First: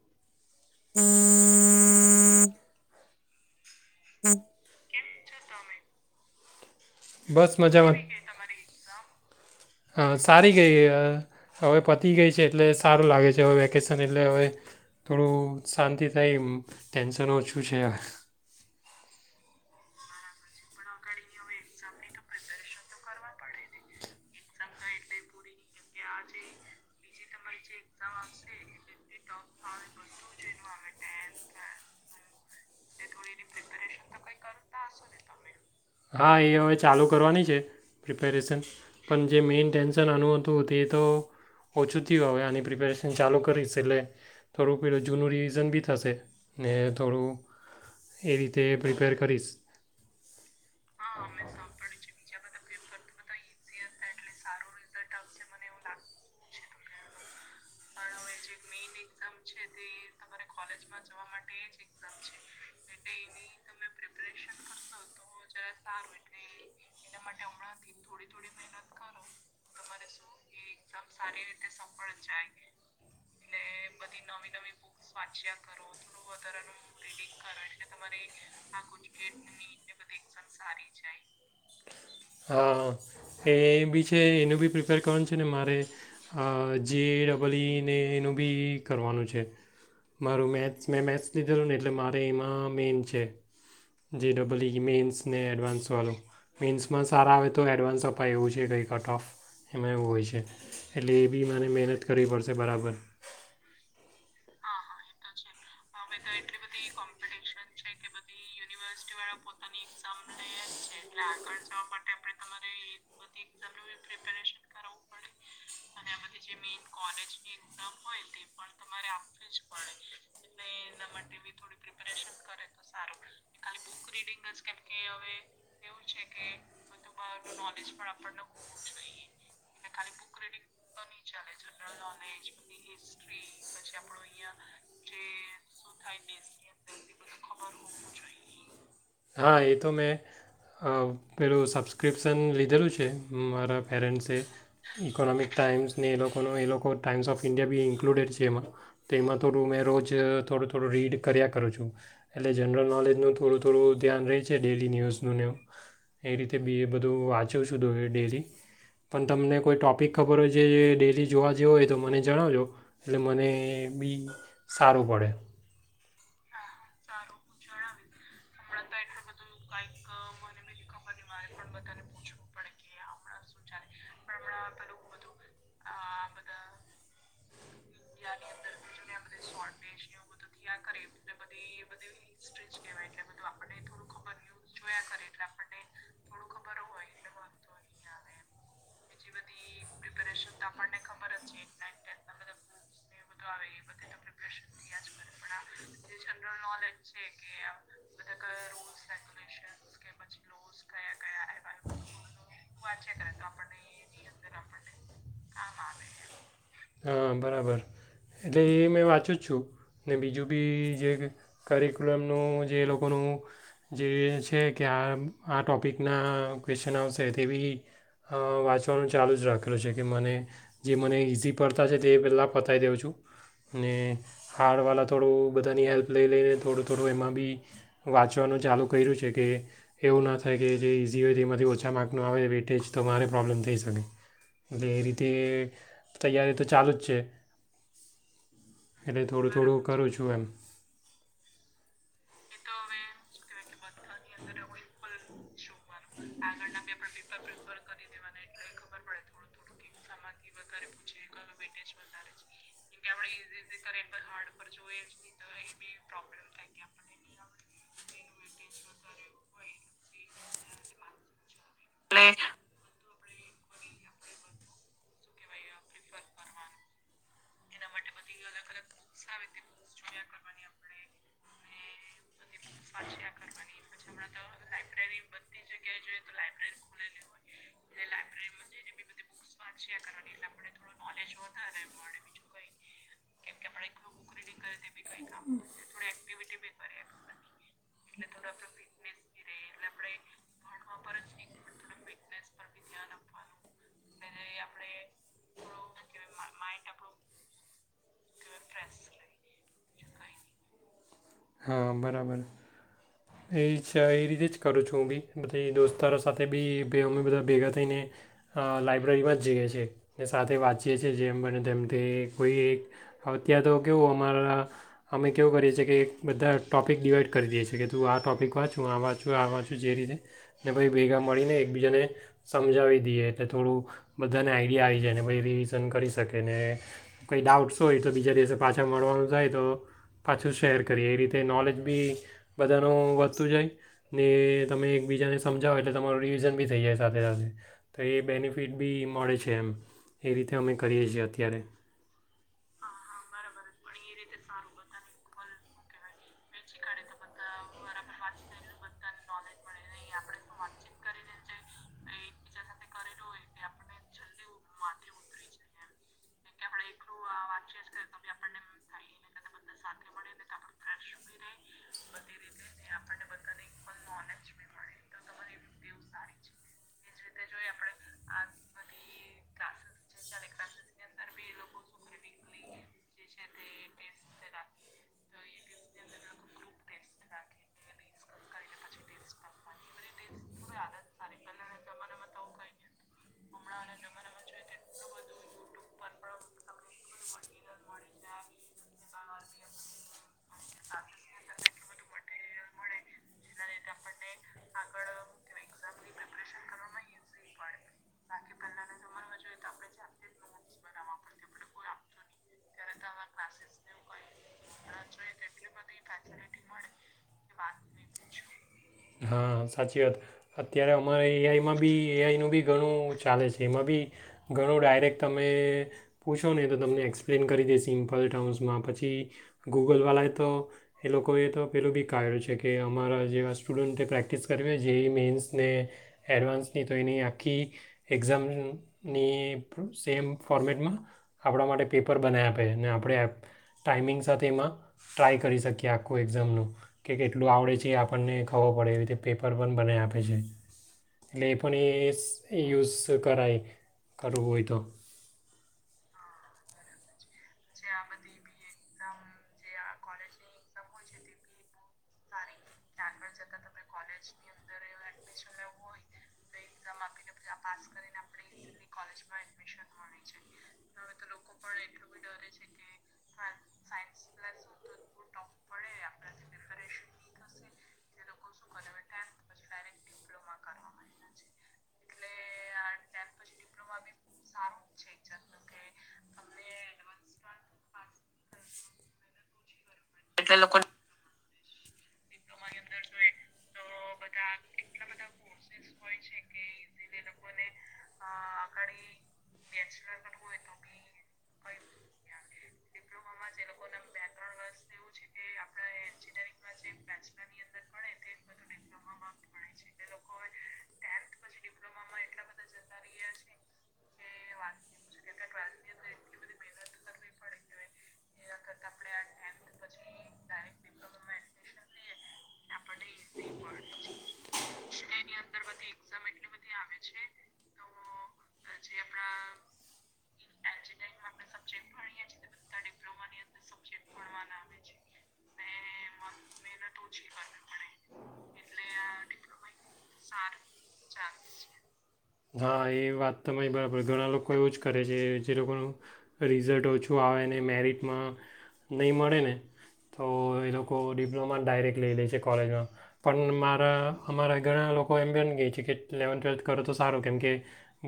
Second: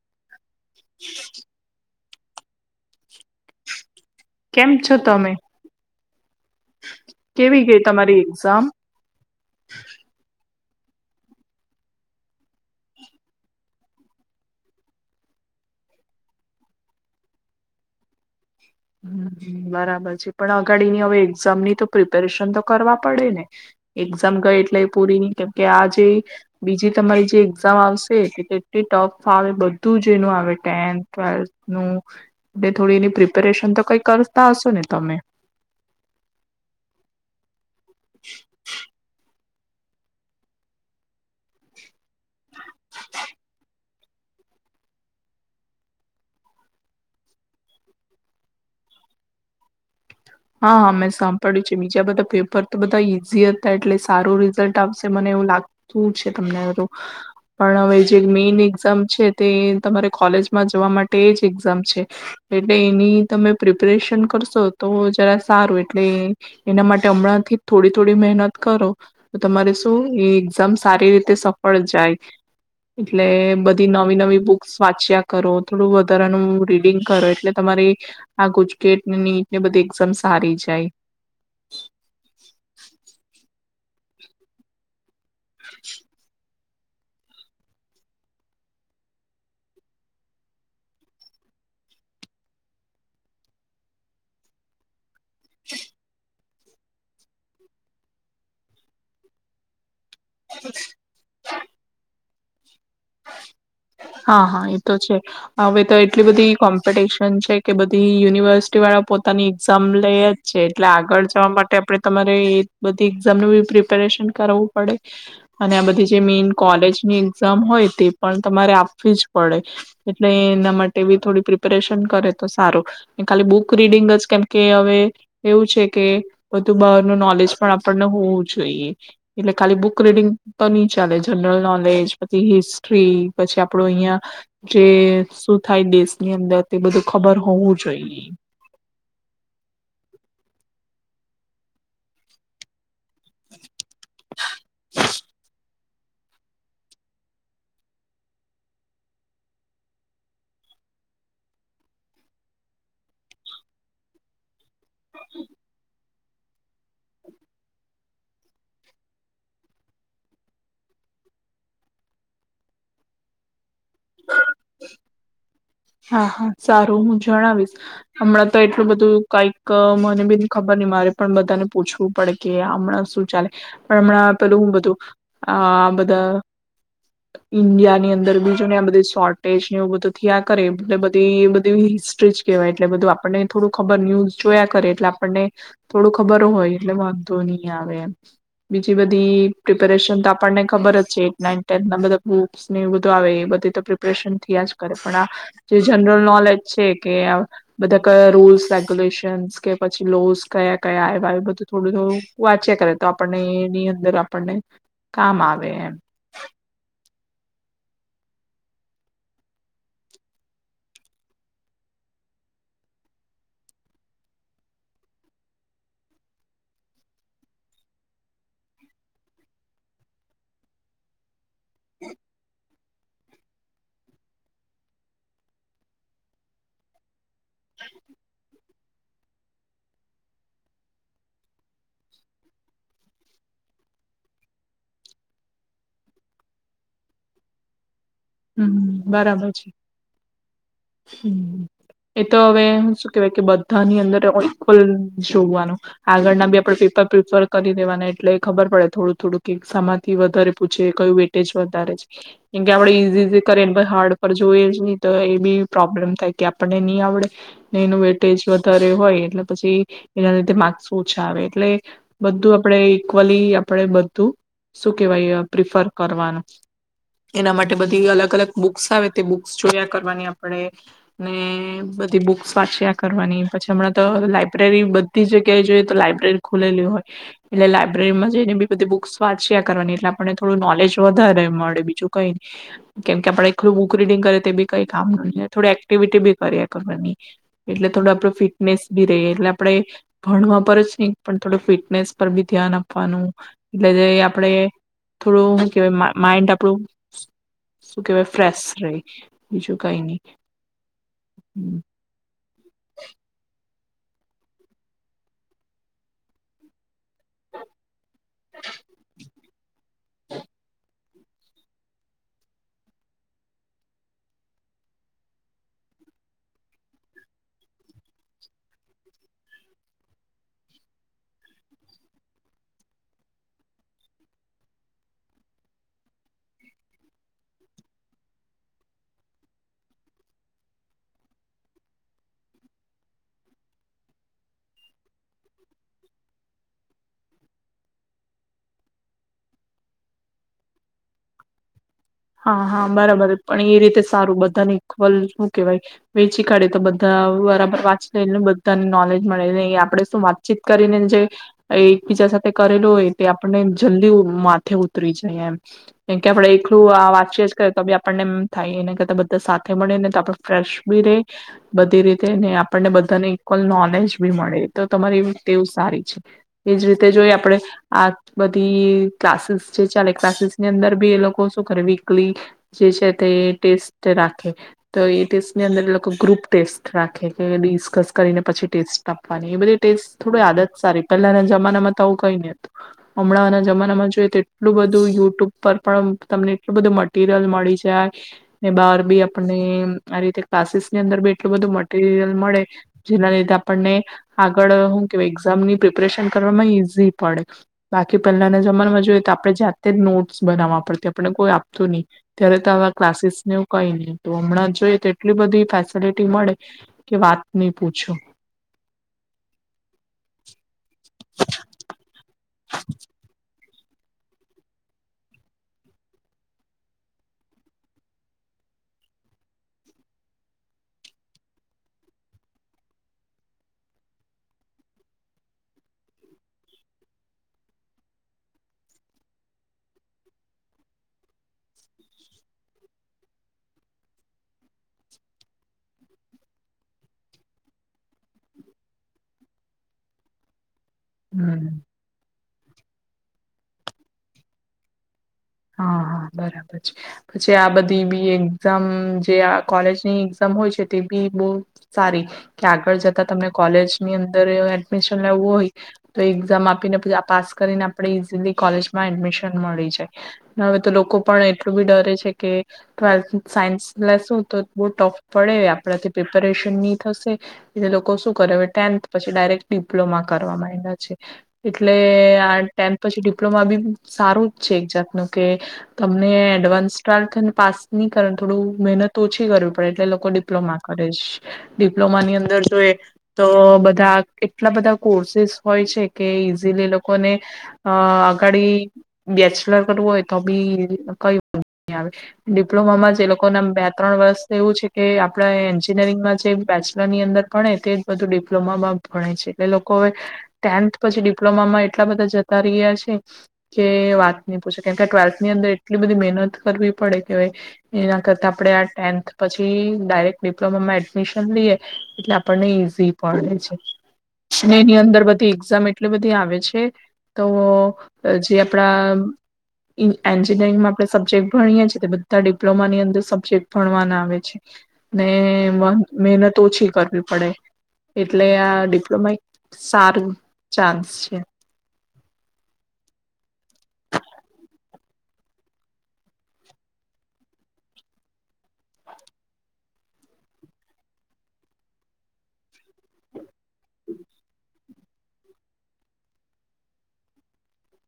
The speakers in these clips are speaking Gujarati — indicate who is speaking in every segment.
Speaker 1: [unintelligible] [unintelligible]
Speaker 2: કેમ છો તમે?
Speaker 1: બસ
Speaker 2: કેવી ગઈ
Speaker 1: મજામાં
Speaker 2: તમારી એક્ઝામ?
Speaker 1: હા સારી ગઈ હવે પતી ગઈ છે એટલે સારું લાગે છે હવે વેકેશન એટલે હવે થોડું શાંતિ થાય ટેન્શન ઓછું છે હવે.
Speaker 2: હ બરાબર છે પણ અગાડીની હવે એક્ઝામ ની તો પ્રિપેરેશન તો કરવા પડે ને એક્ઝામ ગઈ એટલે એ પૂરી નહી કેમકે આ જે બીજી તમારી જે એક્ઝામ આવશેટલી ટફ આવે બધું જ એનું આવે ટેન્થ ટ્વેલ્થ નું એ થોડી એની પ્રપ પ્રપરેશન તો કઈ કરતા હશો ને તમે?
Speaker 1: હા એ હવે ચાલુ કરવાની છે પિપેરેશન પં જે મેઈન ટેન્શન આનું હતું તે એ તો ઓછુંથી હોય આની પ્રિપેરેશન ચાલુ કરીશ એટલે થોડુંક પેલું જૂનું રિવિઝન બી થશે ને થોડું એ રીતે પ્રિપેર કરીશ.
Speaker 2: હા હા મેં સાંભળ્યું છે બીજા બધા પેપર તો બધા ઈઝી હતા એટલે સારું રિઝલ્ટ આવશે મને એવું લાગતું છે તમને બધું પણ હવે જે મેઈન એક્ઝામ છે તે તમારે કોલેજમાં જવા માટે જ એક્ઝામ છે એટલે એની તમે પ્રિપરેશન કરશો તો જરા સારું એટલે એના માટે હમણાં થી થોડી થોડી મહેનત કરો તો તમારે શું એ એક્ઝામ સારી રીતે સફળ જાય એટલે બધી નવી નવી બુક્સ વાંચ્યા કરો થોડું વધારાનું રીડિંગ કરો એટલે તમારી આ ગુચકેટ નીટ ને બધી સંસારી જાય.
Speaker 1: હા એ બી છે એનું બી પ્રિપેર કોણ છે ને મારે જે ડબલ ઇને એનું બી કરવાનું છે મારું મેથ્સ મેં મેથ્સ લીધેલું ને એટલે મારે એમાં મેઇન છે જે ડબલ ઈ મેન્સ સ્ને એડવાન્સ વાલું. મેેન્સમાં સારા આવે તો એડવાન્સ અપાય એવું છે કે કંઈ કટ ઓફ એમાં એવું હોય છે. એટલે એ બી મને મહેનત કરવી પડશે. બરાબર.
Speaker 2: હા હા એ તો છે હવે તો એટલી બધી કોમ્પિટિશન કે બધી યુનિવર્સિટી વાળા પોતાની એક્ઝામ લઈ જ છે. એટલે આગળ જવા માટે આપણે તમારે બધી એક્ઝામ ન બી પ્રિપેરેશન કરવું પડે અને આ બધી જે મેન કોલેજની એક્ઝામ હોય તે પણ તમારે જ પડે એટલે એના માટે બી થોડી પ્રિપેરેશન કરે તો સારું ખાલી બુક રીડિંગ જ- કેમકે હવે એવું છે. કે બધુ બારનું નોલેજ પણ આપ હોવું જોઈએ. એટલે ખાલી બુક રીડિંગ તો ની ચાલે જનરલ નોલેજ પછી હિસ્ટ્રી પછી આપડ અહિયાં જે શું થાય દેશની અંદર તે બધું ખબર હોવું જોઈએ.
Speaker 1: હા એ તો મેં પેલું સબસ્ક્રિપ્શન લીધેલું છે. મારા પેરેન્ટસે ઇકોનોમિક ટાઈમ્સ ને એ લોકોનો એ લોકો ટાઈઇ્સ ઓફ ઇન્ડિયા બી ઇન્ક્કલુડેડ છે. એમાં તો એમાં થોડું મેં રોજ થોડું-થોડું રીડ કર્યા કરું છું. એટલે જનરલ નોલેજનું થોડું-થોડું [inaudible] ડેલી ન્યૂઝનું ન્યો એ રીતે બી એ બધું વાંચું શુંધું એ ડેલી પણ તમને કોઈ ટૉપિક ખબર હોય જે ડેલી જોવા જેવું હોય તો મને જણાવજો એટલે મને બી સારું પડે.
Speaker 2: હા હા સારું હું જણાવીશ હમણાં તો એટલું બધું કઈક મને બીની ખબર ન મારે પણ બધાને પૂછવું પડે કે હમણાં શું ચાલે પણ હમણાં પેલું હું બધું આ બધા ઈન્ડિયા ની અંદર બીજું ને આ બધ શોર્ટેજ ને એવું બધું થ [inaudible] તો આપણને ખબર જ છે. એ ના ટેન્થ ના બધા બુક્સ ને એ બધું આવે એ બધી તો પ્રિપરેશન થયા જ કરે પણઆ જે જનરલ નોલેજ છે. કે બધા કયા રૂલ્સ રેગ્યુલેશન્સ કે પછી લોસ કયા-કયા આવ્યા એ બધું થોડું-થોડું વાંચે કરે તો આપણને એની અંદર આપણને કામ આવે એમ
Speaker 1: હા બરાબર એટલે એ મેં વાંચું જ છું. ને બીજું બી જે કરિક્યુલમનું જે એ લોકોનું જે છે. કે આ આ ટોપિકના ક્વેશ્ચન આવશે તે બી વાંચવાનું ચાલુ જ રાખેલ છે. કે મ જે મ ઇઝી પડતા છે. તે પેલા પતાવી દેવ છું. અને હાર્ડવાળ થોડું બધાની હેલ્પ લઈ લઈને થોડું-થોડું એમાં બી વાંચનો ચાલુ કર્યું છે. કે એવું ના થાય કે જે ઇઝી હોય તે એમાંથી ઓછા માર્કનો આવે વેટેે જ તો મારે પ્રોબ્લેમ થઈ શકે. એટલે એ રીતે તૈયારી તો ચાલુ જ છે.
Speaker 2: હમ
Speaker 1: એટલે થોડું-થોડું કરું છું એમ.
Speaker 2: હમ્મ એ તો હવે શું કેહેવાય કે બધાની અંદર એકલ જોવાનું આગળના બે આપણે પેપર પ્રેફર કરી દેવાના એટલે ખબર પડે થોડું-થોડું કે સમાંથી વધારે પૂછે કયું વેટેજ વધારે છે. કેમ કે આપડે ઈઝી કરે ને હાર્ડ પર જોઈએ. જ નહી તો એ બી પ્રોબ્લેમ થાય કે આપણને નહી આવડે ને એનું વે ટેજ વધારે હોય એટલે પછી એના લીધે માર્ક્સ ઓછા આવે એટલે બધું આપડે ઇક્વલી આપણેે બધું શું કેવાય પ્રિફર કરવાનું એના માટે બધી અલગ અલગ બુક્સ આવે તે બુક્સ જોયા કરવાની આપણે ને બધી બુક સ્વાચ્યા કરવાની પછી હમણાં તો લાયબ્રેરી બધી જગ્યાએ જોઈએ તો લાઈબ્રેરી ખુલેલી હોય એટલે લાયબ્રેરીમાં જઈને બી બધી બુક વાવાચ્યા કરવાની એટલે આપને થોડું નોલેજ વધારે મળે બીજું કઈ કેમ કે આપડે એલું બુક રીડિંગ કરે તે બી કઈ કામ ન નહી થોડી એક્ટિવિટી બી કરીએ કરવાની એટલે થોડો આપડો ફિટનેસબી રહીએ એટલે આપડણે ભણવા પર જ નહી પણ થોડું ફિટનેસ પર બી ધ્યાન આપ આપવાનું એટલે જે આપણે થોડું શું કેવાય માઈન્ડ આપણું શું કેહેવાય ફ્રેશ રહે બીજું કઈ નહી
Speaker 1: હા બરાબર
Speaker 2: હ
Speaker 1: એ એ રીતે જ કરું છું હું બી બધી દોસ્તારો સાથે બી અમે બધા ભેગા થઈને અ લાઈબ્રેરી માં જઈએ છીએ ને સાથે વાતચીએ છીએ જેમ બને તેમથી કોઈ એક ત્યાં તો કેવું અમારા અમે કેવું કરીએ છીએ કે બધા ટોપિક ડીવાઈડ કરી દઈએ છી કે હું આ ટોપિક વાંચું આવા છું આવા છું જે રીતે ને ભાઈ ભેગા મળીને એકબીજાને સમજાવી દઈએ એટલે થોડું બધાને આઈડિયા આવી જાય ને ભાઈ રિવિઝન કરી શકે ને કંઈ ડાઉટ્સ હોય તો બીજા દિવસે પાછા મળવાનું જાય તો પાછું શેર કરીએ એ રીતે નોલેજ બી બધાનું વધતું જાય ને તમે એકબીજાને સમજાવો એટલે તમારું રિવિઝન બી થઈ જાય સાથે સાથે તો એ બેનિફિટ બી મળે છે એમ એ રીતે અમે કરીએ છીએ અત્યારે
Speaker 2: હા હા બરાબર પણ એ રીતે સારું બધાને ઈક્વલ શું કેવાય વેચી કાઢે તો બધા બરાબર વાંચી લેને બધાને નોલેજ મળે એ આપણેે શું વાતચીત કરીને જે એકબીજા સાથે કરેલું હોય તે આપને જલ્દી માથે ઉતરી જઈએ એમ કેમ કે આપણે એલું આ વાતચી જ કર તો બી આપણને એમ થાયને કરતા બધા સાથે મળે ને તો આપ ફ્રેશ ભી ર રહે બધી રીતે ને આપણને બધાને ઇક્વલ નોલેજ બી મળે તો તમારી તેવું સારી છે એજ રીતે જોઈ આપણે આ બધી ક્લાસીસ છે ચાલે ક્લાસીસ ની અંદર બી એ લોકો કરે વીકલી જે છે તે ટેસ્ટ રાખે તો એ ટેસ્ટની અંદર એ લોકો ગ્રુપ ટેસ્ટ રાખે કે ડિસ્કસ કરીને પછી ટેસ્ટ આપવાની એ બધી ટેસ્ટ થોડ આદત સારી પેલાના જમાનામાં તો આવું ક હમણાં જમાનામાં જોઈએ તો એટલું બધું યુટ્યુબ પર પણ એટલું બધું મટરિયલ મળી જાય ને બહાર બી આપણને આ રીતે ક્લાસીસની અંદર બી એટલું બધું મટીરિયલ મળે જેના લીધે આપણને આગળ શું કે એક્ઝામની પ્રિપરેશન કરવાવામાં ઈઝી પડે બાકી પહેલાના જમામાં જોઈએ તો આપણે જાતે જ નોટ્સ બનાવવા આપને કોઈ આપતું નહી ત્યારે તો આવા ક્લાસીસ ને એવું કઈ નહી તો હમણાં જોઈએ તો એટલી બધી ફેસલિટી મળે કે વાત નહી પૂછો
Speaker 1: હા સાચી વાત તો બી ઘણું ચાલે છે એમાં બી ઘણો ડાયરેક્ટ તમે પૂછો ને એ તો તમને એક્સપ્લેન કરી દે સિમ્પલ ટર્મ્સમાં પછી ગૂગલવાળાએ તો એ લોકોએ તો પેલું બી ક્યું છે કે અમારા જેવા સ્ટુડન્ટ પ્રેક્ટિસ કરવી જે એ મેન્સને એડવાન્સ હી તો એની આખી એક્ઝામની સેમ ફોર્મેટમાં આપણા માટે પેપર બનાવી આપે અનેને આપણે ટાાઈમિંગ સાથે એમાં ટ્રાય કરી શકીએ આખું એક્ઝામનું કે કેટલું આવડે છે એ આપણને ખબર પડે એવી રીતે પેપર પણ બનાવી આપે છે એટલે
Speaker 2: હમ
Speaker 1: પણ એ યુઝ કરાય કરવું હોયતો
Speaker 2: હા હા બરાબર છે પછી આ બધી બી એક્ઝામ જે આ કોલેજની એક્ઝામ હોય છે તે બી બહુ સારી કે આગળ જ તમને કોલેજ ની અંદર એડમીશન લેવું હોય તો એક્ઝામ આપીને પછી પાસ કરીને આપણે ઈઝીલી કોલેજ માં એડમિશન મળી જાય હવે તો લોકો પણ એટલું બી ડરે છે કે ટ્વેલ્થ સાયન્સ લેસુ તો બહ ટફ પડે આપણાથી પ્રિપરેશન નહી થશે એટલે લોકો શું કરે હવે ટેન્થ પછી ડાયરેક્ટ ડિપ્લોમા કરવા માં એના છે એટલે આ ટેન્થ પછી ડિપ્લોમાી સારું જ છે એક જાત કે તમને એડવાન્સ ટવેલ્થને પાસ નહી કર થોડું મહેનત ઓછી કરવી પડે એટલે લોકો ડિપ્લોમા કરે છે ડિપ્લોમા ની અંદર જોઈએ તો બધ બ એટલા બધા કોર્સીસ હોય છે કે ઈઝીલી એ લોકોને આગાડી બેચલર હોય બી [inaudible] ડિપ્લોમામાં જે લોકો ના બે ત્રણ વર્ષ એવું છે કે આપણા એન્જિનિયરિંગમાં જે બેચલર ની અંદર ભણે તે બધું ડિપ્ માં ભણે છે એટલે લોકો હવે ટેન્થ પછી ડિપ્લોમામાં એટલા બધા જતા રહયા છે કે વા નહી પૂછે કેમકે ટ્વેલ્થ ની અંદર એટલી બધી મહેનત કરવી પડે કે એના કરતા આપણે આ ટેન્થ પછી ડાયરેક્ટ ડિપ્લોમામાં એડમિશન લઈએ એટલે આપણને ઈઝી પે છે એની અંદર બધી એક્ઝામ એટલી બધી આવે છે તો જે આપડા એન્જિનિયરિંગમાં આપણે સબ્જેક્ટ ભણીએ છીએ તો બધા ડિપ્લોમાની અંદર સબ્જેક્ટ ભણવાના આવે છે ને મહેનત ઓછી કરવી પડે એટલે આ ડિપ્લોમા એક સારું ચાન્સ છે
Speaker 1: હા એ વાત તમારી બરાબર ઘણા લોકો એવું જ કરે છે જે લોકોનું રિઝલ્ટ ઓછું આવે ને મેરિટમાં નહીં મળે ને તો એ લોકો ડિપ્લોમા ડાયરેક્ટ લઈ લે છે કોલેજમાં પણમાં અમારા ઘણા લોકો કો એમ બન ગઈ છે કે લલેવન્થ ટ્વેલ્થ કરો તો સારું કેમ કે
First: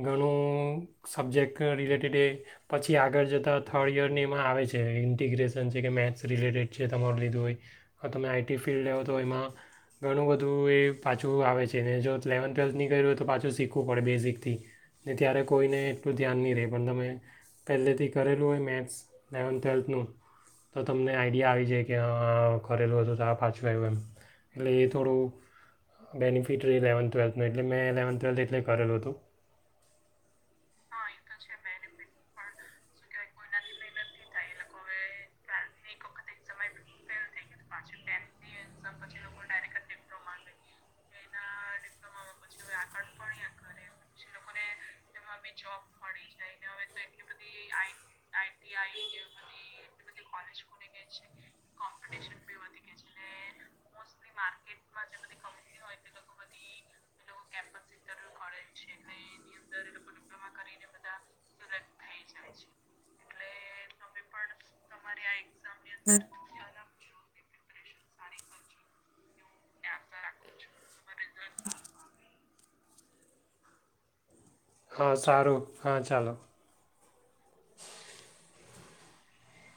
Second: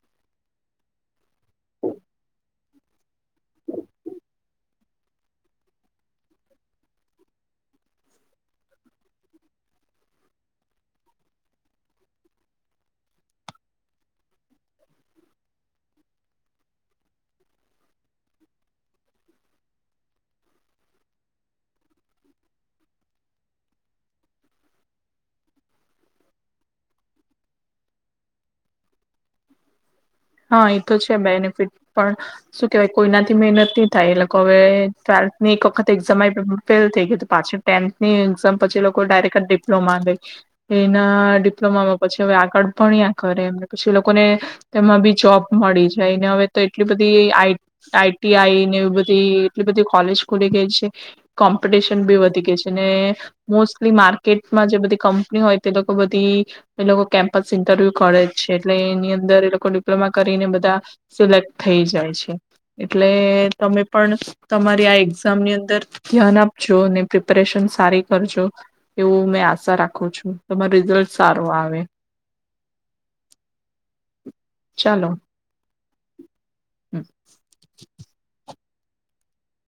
Speaker 1: ઘણું સબ્જેક્ટ રિલેટેડ એ પછી આગળ જતાં થર્ડ યરની એમાં આવે છે ઇન્ટિગ્રેશન છે કે મેથ્સ રિલેટેડ છે તમારું લીધું હોય તમે આઈટી ફિલ્ડ લેવો તો એમાં ઘણું બધું એ પાછું આવે છે ને જો ઇલેવન્થ ટ્વેલ્થની કર્યું હોય તો પાછું શીખવું પડે બેઝિકથી ને ત્યારે કોઈને એટલું ધ્યાન નહીં રહે પણ તમે પહેલેથી કરેલું હોય મેથ્સ લલેવન્થ ટ્વેલ્થનું તો તમને આઈડિયા આવી જાય કે હા કરેલું હતું તો આ પાછું આવ્યું એમ એટલે એ થોડું બેનિફિટ રહ્યું ઇલેવન્થ ટ્વેલ્થનું એટલે મેં ઇલેવન્થ ટ્વેલ્થ એટલે કરેલું હતું
Speaker 2: હા એ તો છે બેનિફિટ પણ શું કેહેવાય કોઈનાથી મહેનત નહી થાય એ લોકો હવે ટ્વેલ્થ ની એક વખત એક્ઝામ ફેલ થઈ ગયું પાછી ટેન્થ ની એક્ઝામ પછી લોકો ડાયરેક્ટ ડિપ્લોમા ગઈ એના ડિપ્લોમામાં પછી હવે આગળ પણ કરે પછી લોકોને એમાં બી જોબ મળી જાયને હવે તો એટલી બધી આ ટીઆઈ ને એ બધી એટલી બધી કોલેજ ખુલી ગઈ છે કોમ્પિટિશન બી વધી ગઈ છે ને મોસ્ટલી માર્કેટમાં જે બધી કંપની હોય તે લોકો બધી એ લોકો કેમ્પસ ઇન્ટરવ્યુ કરે છે એટલે એની અંદર એ લોકો કરીને બધા સિલેક્ટ થઈ જાય છે એટલે તમે પણ તમારી આ એક્ઝામની અંદર ધ્યાન આપજો પ્રિપરેશન સારી કરજો એવ આશા રાખું છું તમાર રિઝલ્ટ સારો આવે
Speaker 1: હા સારું હા ચાલો
Speaker 2: હમ [unintelligible]